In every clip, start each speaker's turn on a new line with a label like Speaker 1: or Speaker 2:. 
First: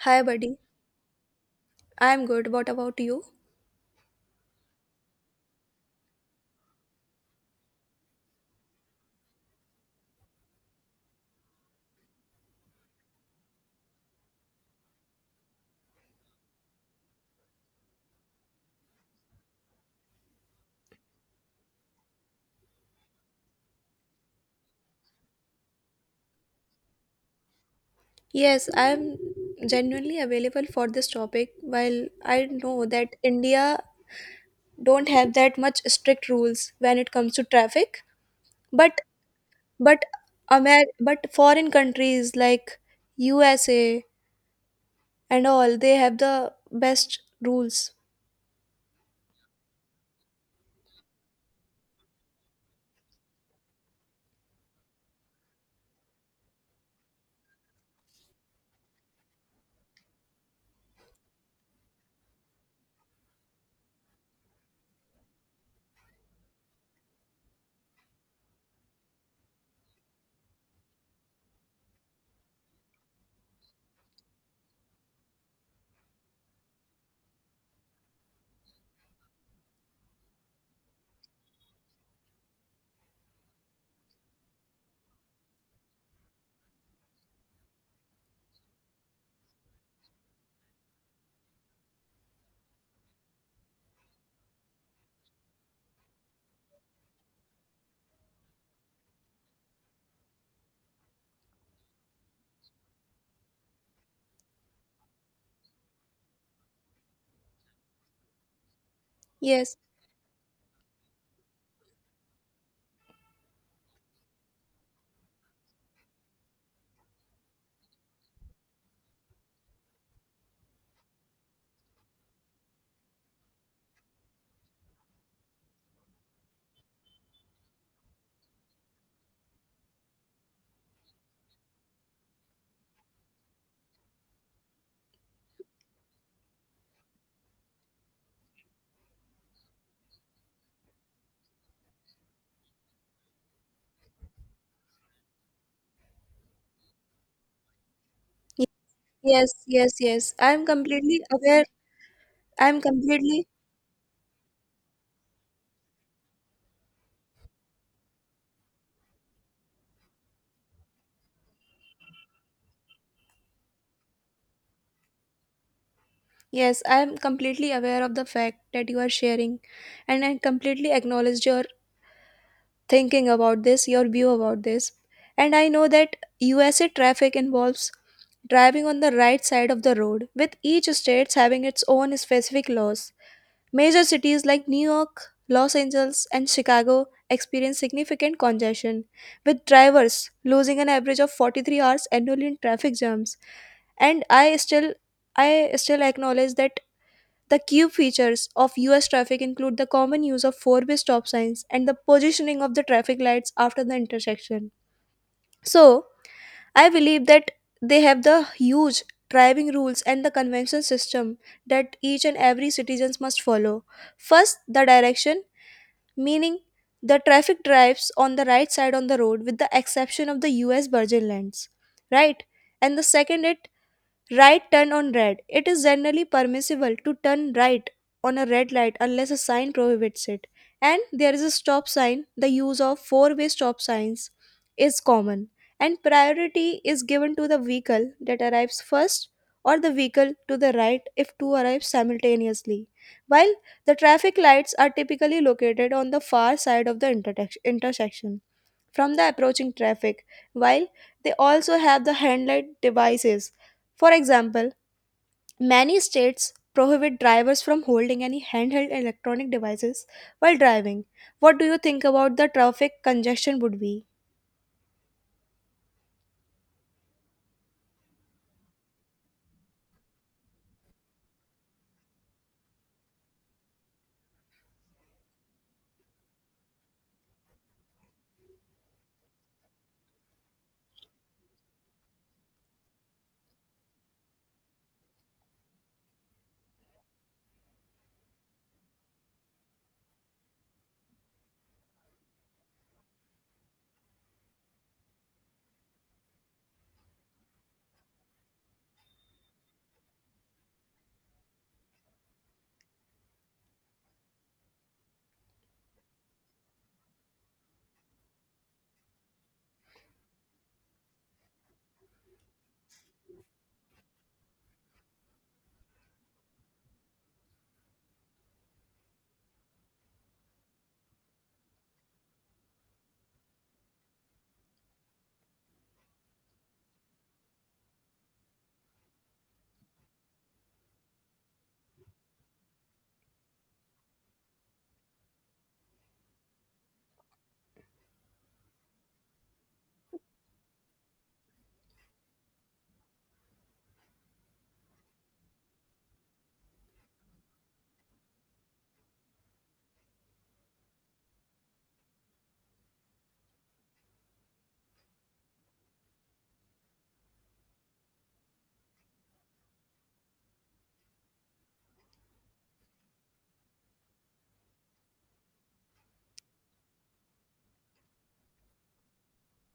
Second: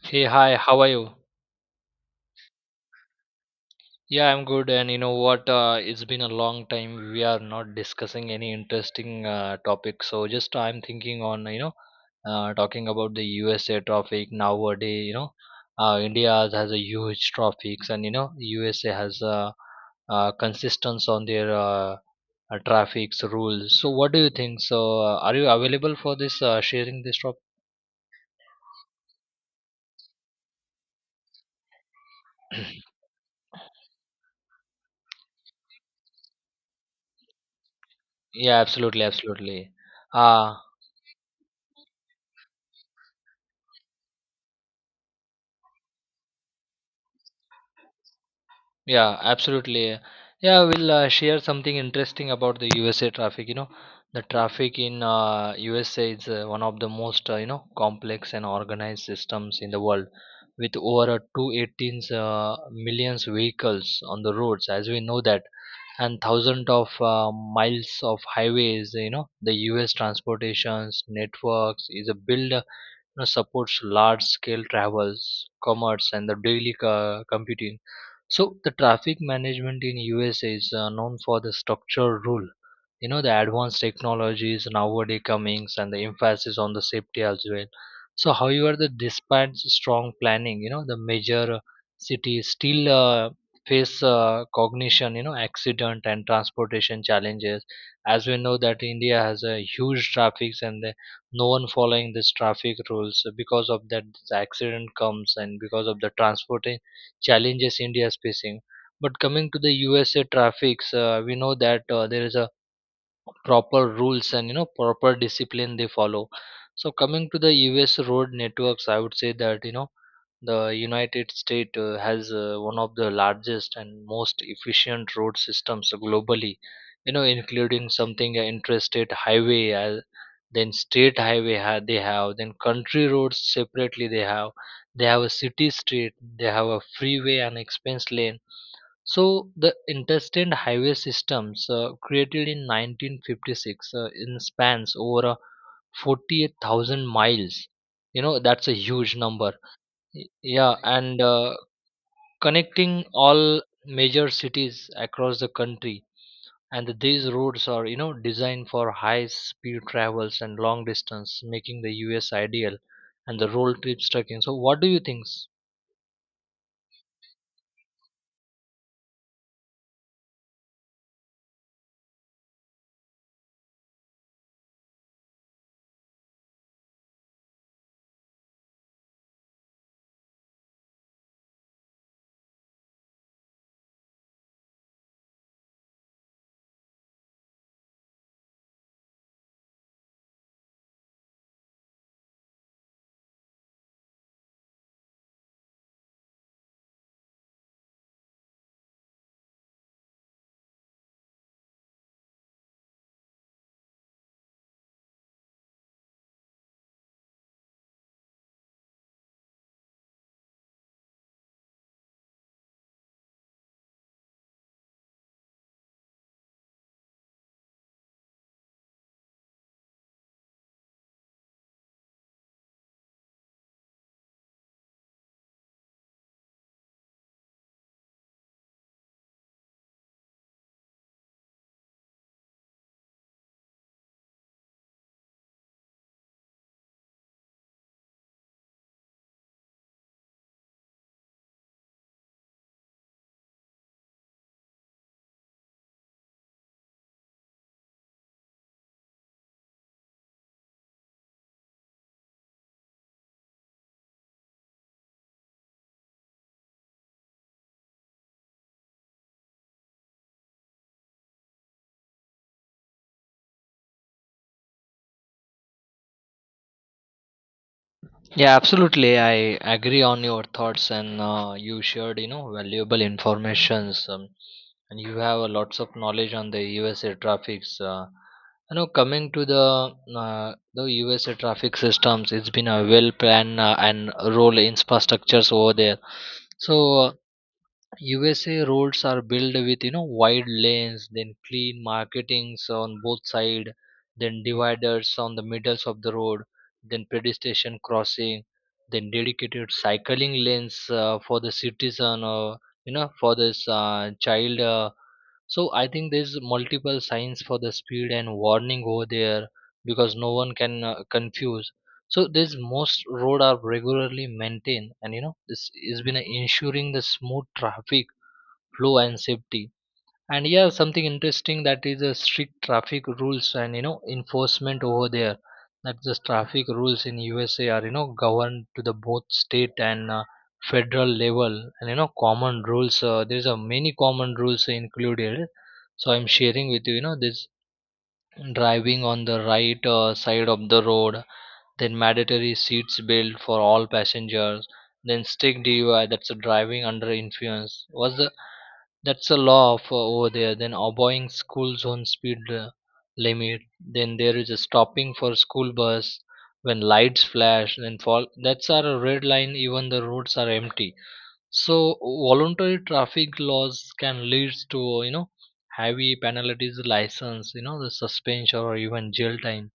Speaker 1: Hi,
Speaker 2: Hey, hi,
Speaker 1: buddy.
Speaker 2: how are you?
Speaker 1: I'm good. What about you?
Speaker 2: Yeah, I'm good. And you know what? It's been a long time. We are not discussing any interesting topic. So just I'm thinking on, you know, talking about the USA traffic nowadays, you know, India has a huge traffics and, you know, USA has a consistence on their traffic's rules. So what do you think? So are you available for this sharing this topic?
Speaker 1: Yes, I am genuinely available for this topic. While I know that India don't have that much strict rules when it comes to traffic,
Speaker 2: Yeah,
Speaker 1: but
Speaker 2: absolutely, absolutely.
Speaker 1: but
Speaker 2: Uh,
Speaker 1: but foreign countries like USA and all, they have the best rules.
Speaker 2: Yeah, absolutely. Yeah, we'll share something interesting about the USA traffic. You know, the traffic in USA is one of the most you know complex and organized systems in the world, with over 218 millions vehicles on the roads, as we know that, and thousands of miles of highways. You know, the US transportations networks is a build know, supports large scale travels, commerce, and the daily computing. So the traffic management in USA is known for the structure rule. You know the advanced technologies nowadays comings and the emphasis on the safety as well. So however, the despite strong planning, you know the major cities still face cognition, you know accident and transportation challenges. As we know that India has a huge traffic and no one following this traffic rules because of that the accident comes and because of the transport challenges india is facing but coming to the
Speaker 1: Yes.
Speaker 2: usa traffics we know that there is a proper rules and you know proper discipline they follow. So coming to the us road networks, I would say that you know the United States has one of the largest and most efficient road systems globally, you know, including something interstate highway, then state highway they have, then country roads separately they have a city street, they have a freeway and expense lane. So the interstate highway systems created in 1956 in spans over 48,000 miles. You know,
Speaker 1: Ye-
Speaker 2: that's a huge number.
Speaker 1: Yes, yes, yes. I'm
Speaker 2: Yeah, and
Speaker 1: completely aware. I'm
Speaker 2: connecting
Speaker 1: completely
Speaker 2: all major cities across the country. And these roads are, you know, designed for high speed travels and long distance, making the US ideal and the road trips trekking. So, what do you think?
Speaker 1: Yes, I am completely aware of the fact that you are sharing, and I completely acknowledge your thinking about this, your view about this. And I know that USA traffic involves driving on the right side of the road, with each state having its own specific laws. Major cities like New York, Los Angeles, and Chicago experience significant congestion, with drivers losing an average of 43 hours annually in traffic jams. And I still acknowledge that the cube features of US traffic include the common use of four-way stop signs and the positioning of the traffic lights after the intersection. So, I believe that they have the huge driving rules and the convention system that each and every citizens must follow. First, the direction, meaning the traffic drives on the right side on the road with the exception of the US virgin lands, right? And the second it Right turn on red. It is generally permissible to turn right on a red light unless a sign prohibits it. And there is a stop sign. The use of four-way stop signs is common. And priority is given to the vehicle that arrives first or the vehicle to the right if two arrive simultaneously. While the traffic lights are typically located on the far side of the intersection from the approaching traffic, while they also have the handlight devices, for example, many states prohibit drivers from holding any handheld electronic devices while driving. What do you think about the traffic congestion would be?
Speaker 2: Yeah, absolutely. I agree on your thoughts, and you shared, you know, valuable informations. And you have a lots of knowledge on the USA traffics. You know, coming to the the USA traffic systems, it's been a well planned and role infrastructures over there. So USA roads are built with you know wide lanes, then clean marketings on both side, then dividers on the middles of the road, then pedestrian crossing, then dedicated cycling lanes for the citizen or you know for this child. So I think there's multiple signs for the speed and warning over there because no one can confuse. So there's most road are regularly maintained, and you know this has been ensuring the smooth traffic flow and safety. And yeah, something interesting, that is a strict traffic rules and you know enforcement over there, that the traffic rules in usa are you know governed to the both state and federal level, and you know common rules. There's a many common rules included, so I'm sharing with you. You know this driving on the right side of the road, then mandatory seats belt for all passengers, then stick dui, that's a driving under influence was the, that's a law of, over there, then obeying school zone speed limit, then there is a stopping for school bus when lights flash, then fall that's our red line even the roads are empty. So voluntary traffic laws can lead to you know heavy penalties, license you know the suspension or even jail time.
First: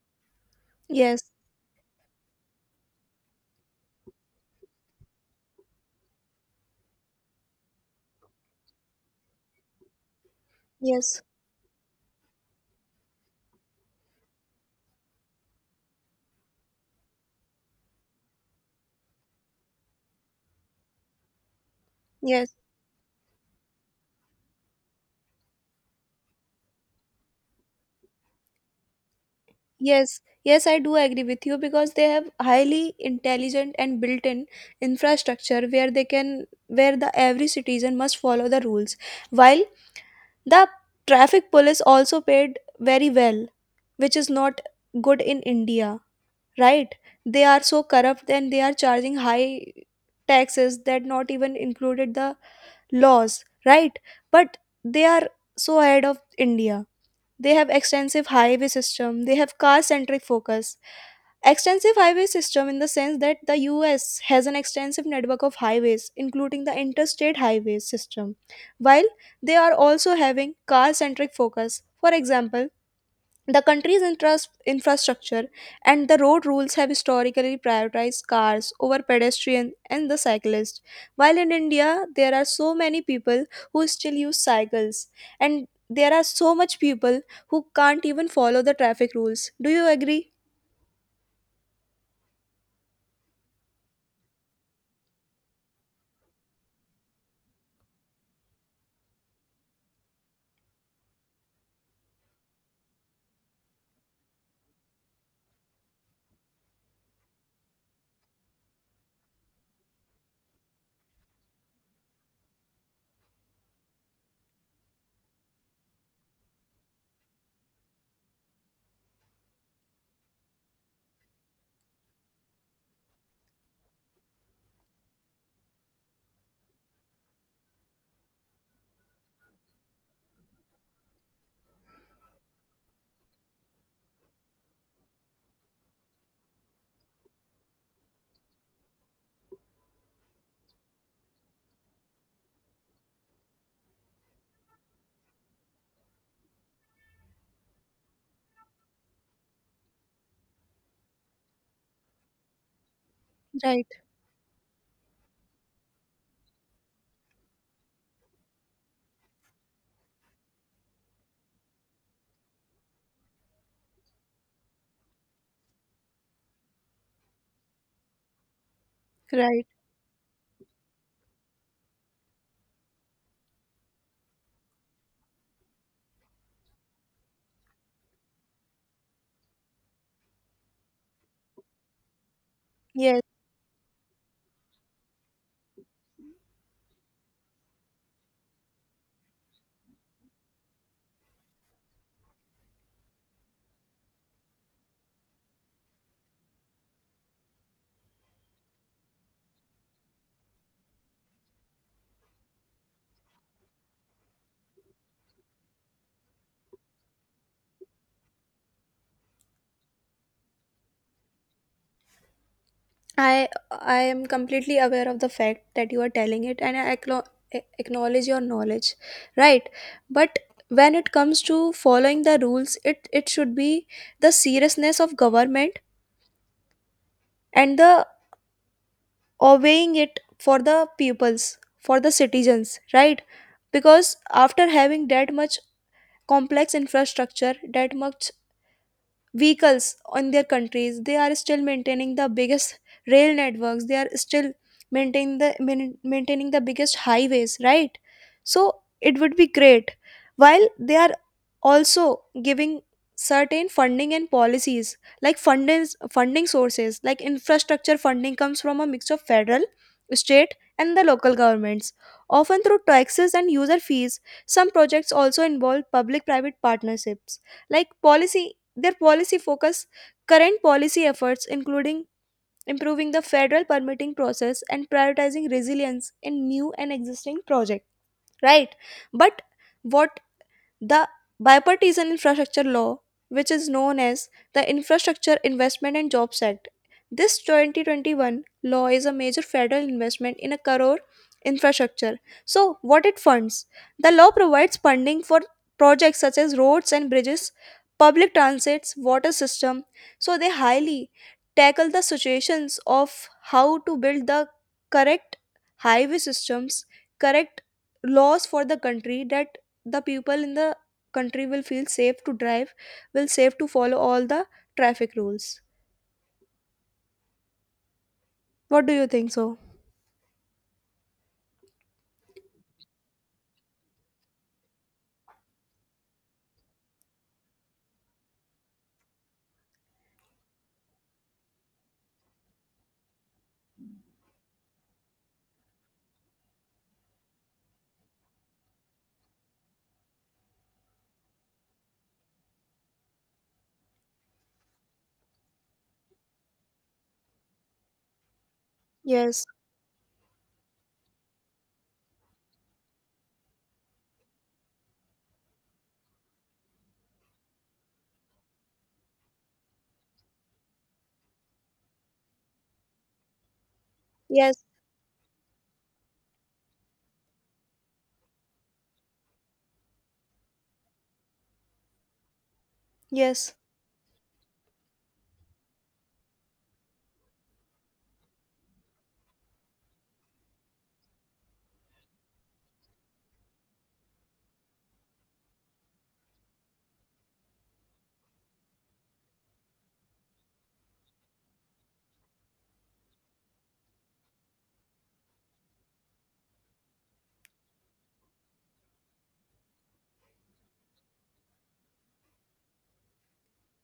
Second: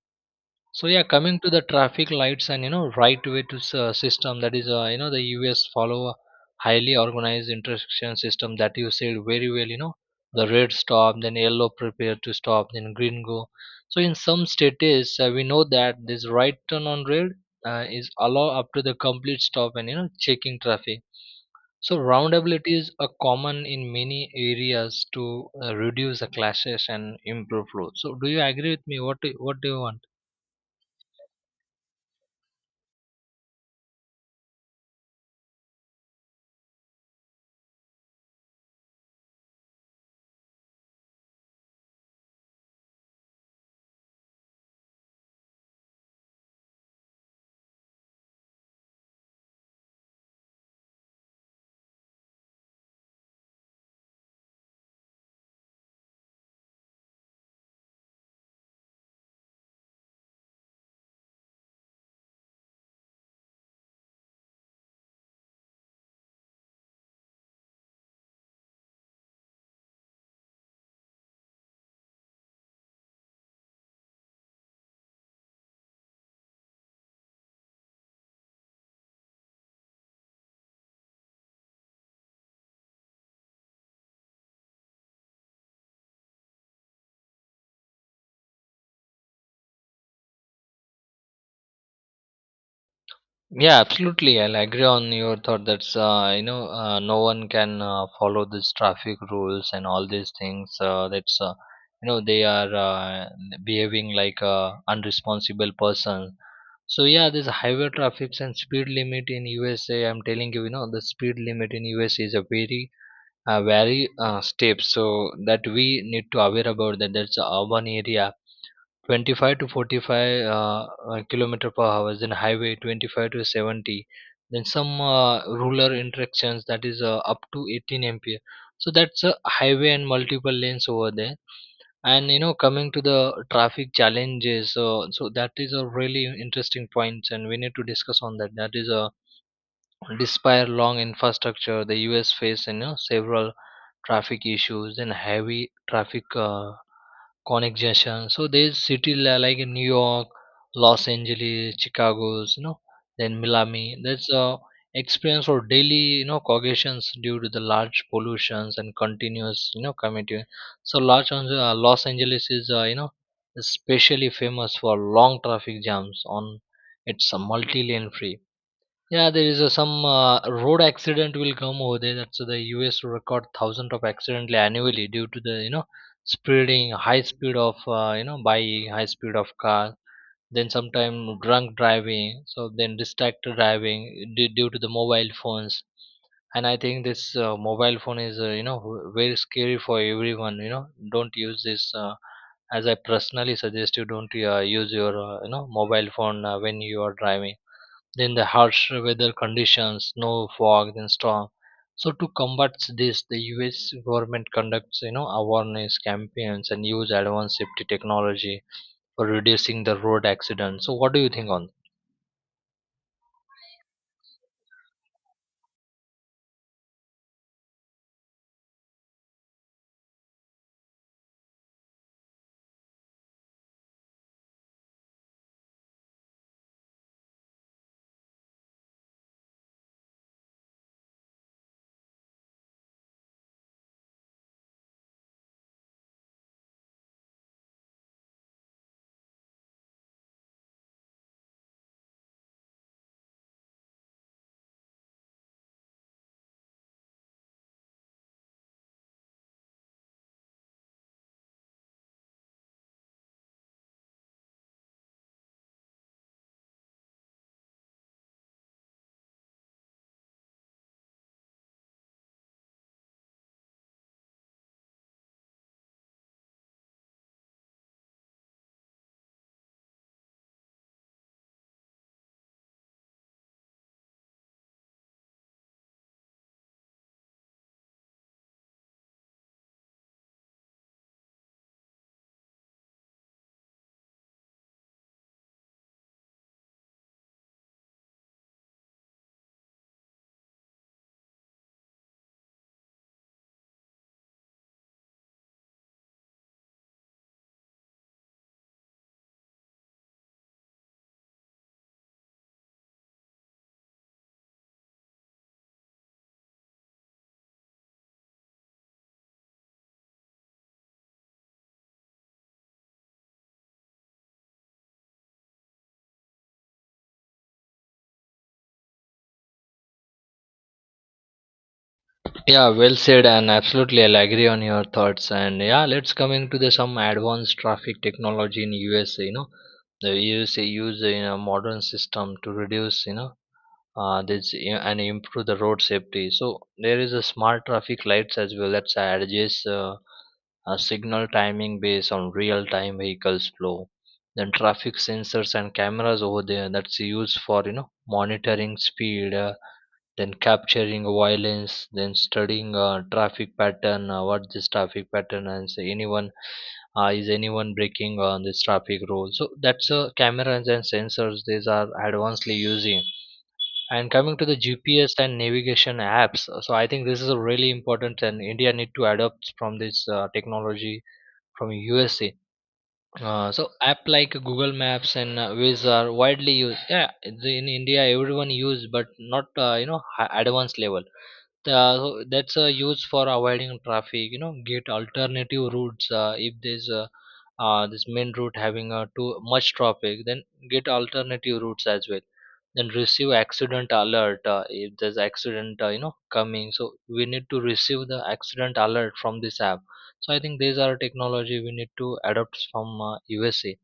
Speaker 2: So yeah,
Speaker 1: Yes,
Speaker 2: coming to the traffic lights and you know right way to system, that is you know the U.S. follow a highly organized intersection system that you said very well. You know the red stop,
Speaker 1: yes,
Speaker 2: then yellow prepare to stop, then green go. So in some states we know that this right turn on red is allowed up to the complete stop and you know checking traffic. So
Speaker 1: yes,
Speaker 2: roundability is a common in many areas to reduce the clashes and improve flow. So do you agree with me? What do you want?
Speaker 1: yes, I do agree with you because they have highly intelligent and built-in infrastructure where they can where the every citizen must follow the rules. While the traffic police also paid very well, which is not good in India. Right, they are so corrupt and they are charging high taxes that not even included the laws, right? But they are so ahead of India. They have extensive highway system, they have car centric focus. Extensive highway system in the sense that the US has an extensive network of highways including the interstate highway system, while they are also having car centric focus. For example, the country's infrastructure and the road rules have historically prioritized cars over pedestrians and the cyclist. While in India, there are so many people who still use cycles, and there are so much people who can't even follow the traffic rules. Do you agree?
Speaker 2: Yeah, absolutely. I'll agree on your thought. That's you know no one can follow these traffic rules and all these things. That's you know they are behaving like a unresponsible person. So yeah, this highway traffics and speed limit in USA. I'm telling you, you know the speed limit in USA is a very very step. So that we need to aware about that. That's a urban area 25 to 45 kilometer per hour, then highway 25 to 70, then some rural interactions, that is up to 18 mph. So that's a highway and multiple lanes over there. And you know, coming to the traffic challenges, so that is a really interesting point and we need to discuss on that. That is a despite long infrastructure the us face you know several traffic issues and heavy traffic connection. So there's city like in New York, Los Angeles, Chicago's, you know, then
Speaker 1: Right,
Speaker 2: Miami. That's experience for daily, you know, cognitions due to the large pollutions and continuous, you know, commuting. So Los Angeles is, you know, especially famous for long traffic jams on its multi-lane free. Yeah, there is
Speaker 1: right.
Speaker 2: a, some road accident will come over there. That's the U.S. record thousands of accidentally annually due to the you know speeding, high speed of car. Then sometime drunk driving, so then
Speaker 1: Yes.
Speaker 2: distracted driving due to the mobile phones. And I think this mobile phone is you know very scary for everyone. You know, don't use this. As I personally suggest, you don't use your you know mobile phone when you are driving, then the harsh weather conditions, snow, fog, then storm. So to combat this, the U.S. government conducts you know awareness campaigns and use advanced safety technology for reducing the road accidents. So what do you think on?
Speaker 1: I am completely aware of the fact that you are telling it and I acknowledge your knowledge, right? But when it comes to following the rules, it should be the seriousness of government and the obeying it for the pupils, for the citizens, right? Because after having that much complex infrastructure, that much vehicles in their countries, they are still maintaining the biggest rail networks, they are still maintaining the biggest highways, right? So it would be great while they are also giving certain funding and policies, like funding sources like infrastructure funding comes from a mix of federal, state and the local governments, often through taxes and user fees. Some projects also involve public private partnerships. Like policy, their policy focus, current policy efforts including improving the federal permitting process and prioritizing resilience in new and existing projects, right? But what, the Bipartisan Infrastructure Law, which is known as the Infrastructure Investment and Jobs Act, this 2021 law is a major federal investment in a crore infrastructure. So, what it funds? The law provides funding for projects such as roads and bridges, public transits, water system. So, they highly tackle the situations of how to build the correct highway systems, correct laws for the country, that the people in the country will feel safe to drive, will safe to follow all the traffic rules. What do you think so?
Speaker 2: Yeah, well said, and absolutely I'll agree on your thoughts. And yeah, let's come into the some advanced traffic technology in USA. You know, the USA use you know modern system to reduce you know and improve the road safety. So there is a smart traffic lights as well that adjusts a signal timing based on real time vehicles flow. Then traffic sensors and cameras over there that's used for you know monitoring speed,
Speaker 1: Yes,
Speaker 2: then capturing violence, then studying traffic pattern. What this traffic pattern and say anyone, is anyone breaking on this traffic rule. So that's cameras and sensors. These are advancedly using, and coming to the
Speaker 1: yes,
Speaker 2: GPS and navigation apps, so I think this is a really important, and India need to adopt from this technology from USA. Uh,
Speaker 1: yes,
Speaker 2: so app like Google Maps and Waze are widely used. Yeah, in India everyone use, but not you know advanced level. So that's a use for avoiding traffic. You know, get alternative routes. If there's a, this main route having too much traffic, then get alternative routes as well. Then receive accident alert if there's accident, you know, coming. So we need to receive the accident alert from this app. So I think these are technology we need to adopt from USA,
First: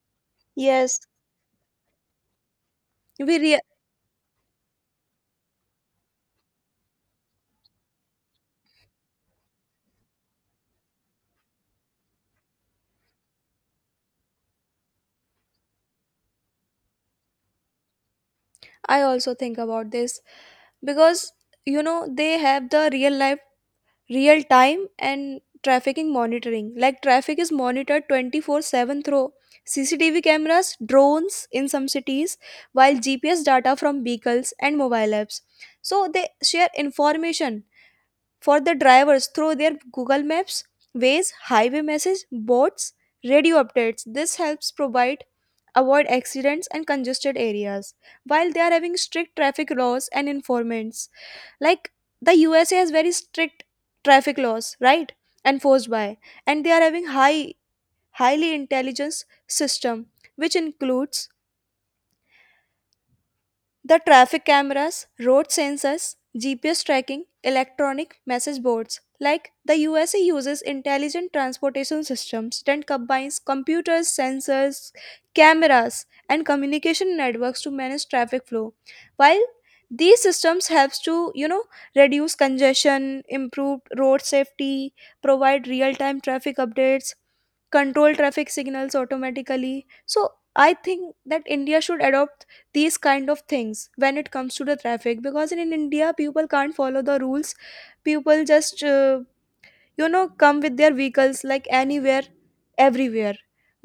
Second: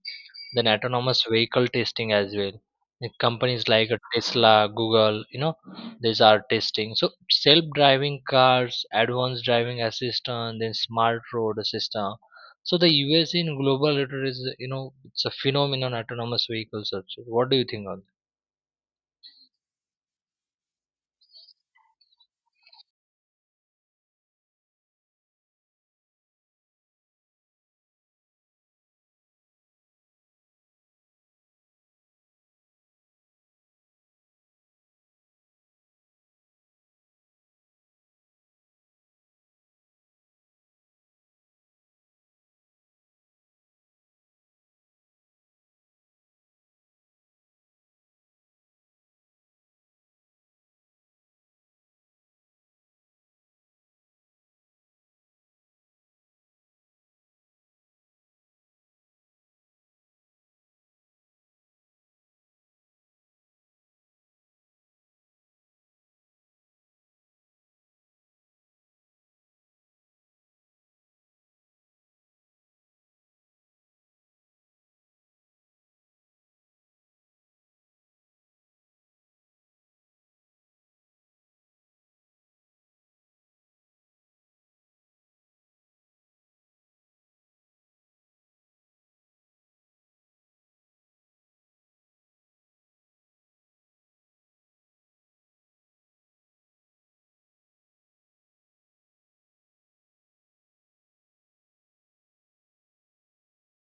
Speaker 2: then
Speaker 1: yes.
Speaker 2: autonomous vehicle testing as well. The
Speaker 1: We rea-
Speaker 2: companies like tesla, google, you know, these are testing, so self driving cars, advanced driving assistant, then smart road system. So the us in global leader is, you know it's a phenomenon autonomous vehicles also. What do you think on that?
Speaker 1: I also think about this because you know they have the real life, real time and trafficking monitoring. Like traffic is monitored 24/7 through CCTV cameras, drones in some cities, while GPS data from vehicles and mobile apps. So they share information for the drivers through their Google Maps, Waze, highway message boards, radio updates. This helps provide avoid accidents and congested areas while they are having strict traffic laws and informants. Like the USA has very strict traffic laws, right? Enforced by, and they are having highly intelligence system which includes the traffic cameras, road sensors, GPS tracking, electronic message boards. Like the USA uses intelligent transportation systems that combines computers, sensors, cameras, and communication networks to manage traffic flow. While these systems helps to reduce congestion, improve road safety, provide real-time traffic updates, control traffic signals automatically. So I think that India should adopt these kind of things when it comes to the traffic because in India people can't follow the rules. People just you know come with their vehicles like anywhere, everywhere,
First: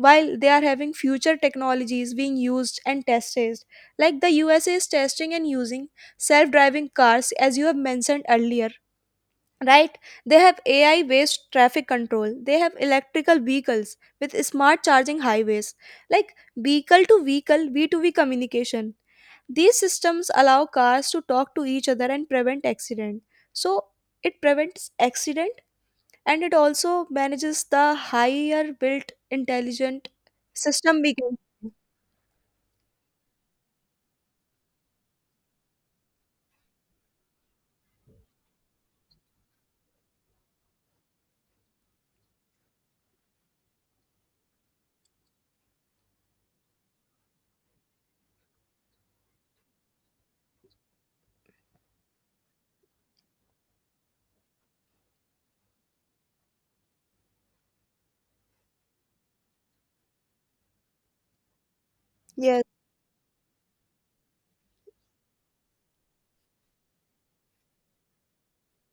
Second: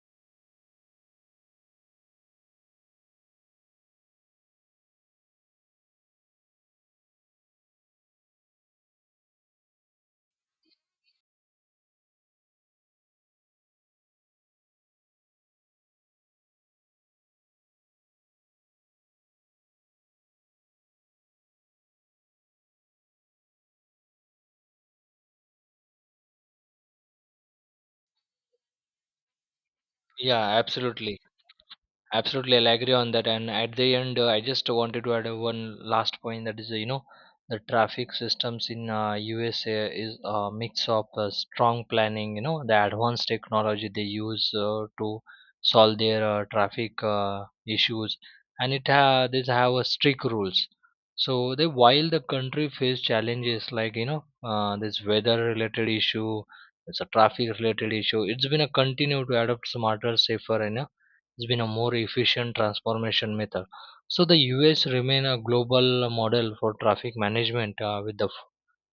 Speaker 1: while they are having future technologies being used and tested. Like the USA is testing and using self-driving cars as you have mentioned earlier, right? They have AI based traffic control, they have electrical vehicles with smart charging highways, like vehicle to vehicle V2V communication. These systems allow cars to talk to each other and prevent accident. So it prevents accident and it also manages the higher built intelligent
Speaker 2: Yeah,
Speaker 1: system we
Speaker 2: absolutely.
Speaker 1: can.
Speaker 2: Absolutely, I'll agree on that. And at the end, I just wanted to add one last point, that is, you know, the traffic systems in USA is a mix of strong planning, you know, the advanced technology they use to solve their traffic issues, and these have strict rules. So they while the country face challenges like you know this weather related issue, it's a traffic related issue. It's been a continue to adopt smarter, safer, and it's been a more efficient
Speaker 1: Yes,
Speaker 2: transformation method. So the US remain a global model for traffic management with the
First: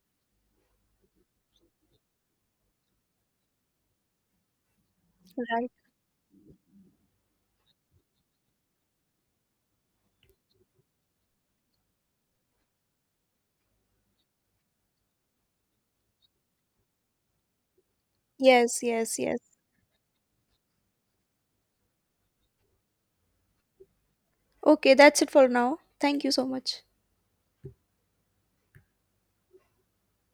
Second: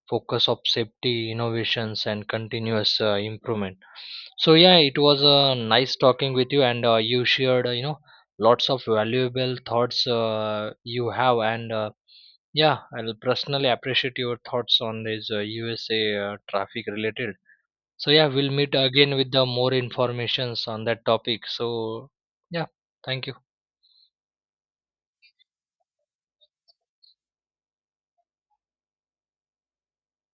Speaker 2: focus of safety innovations and continuous improvement. So yeah, it was
Speaker 1: right.
Speaker 2: nice talking with you, and you shared you know lots of valuable thoughts you have, and yeah, I'll personally appreciate your thoughts on this USA traffic related. So yeah, we'll meet
Speaker 1: Yes,
Speaker 2: again
Speaker 1: yes,
Speaker 2: with
Speaker 1: yes.
Speaker 2: the more informations on that topic. So yeah, thank you.
Speaker 1: Okay, that's it for now. Thank you so much.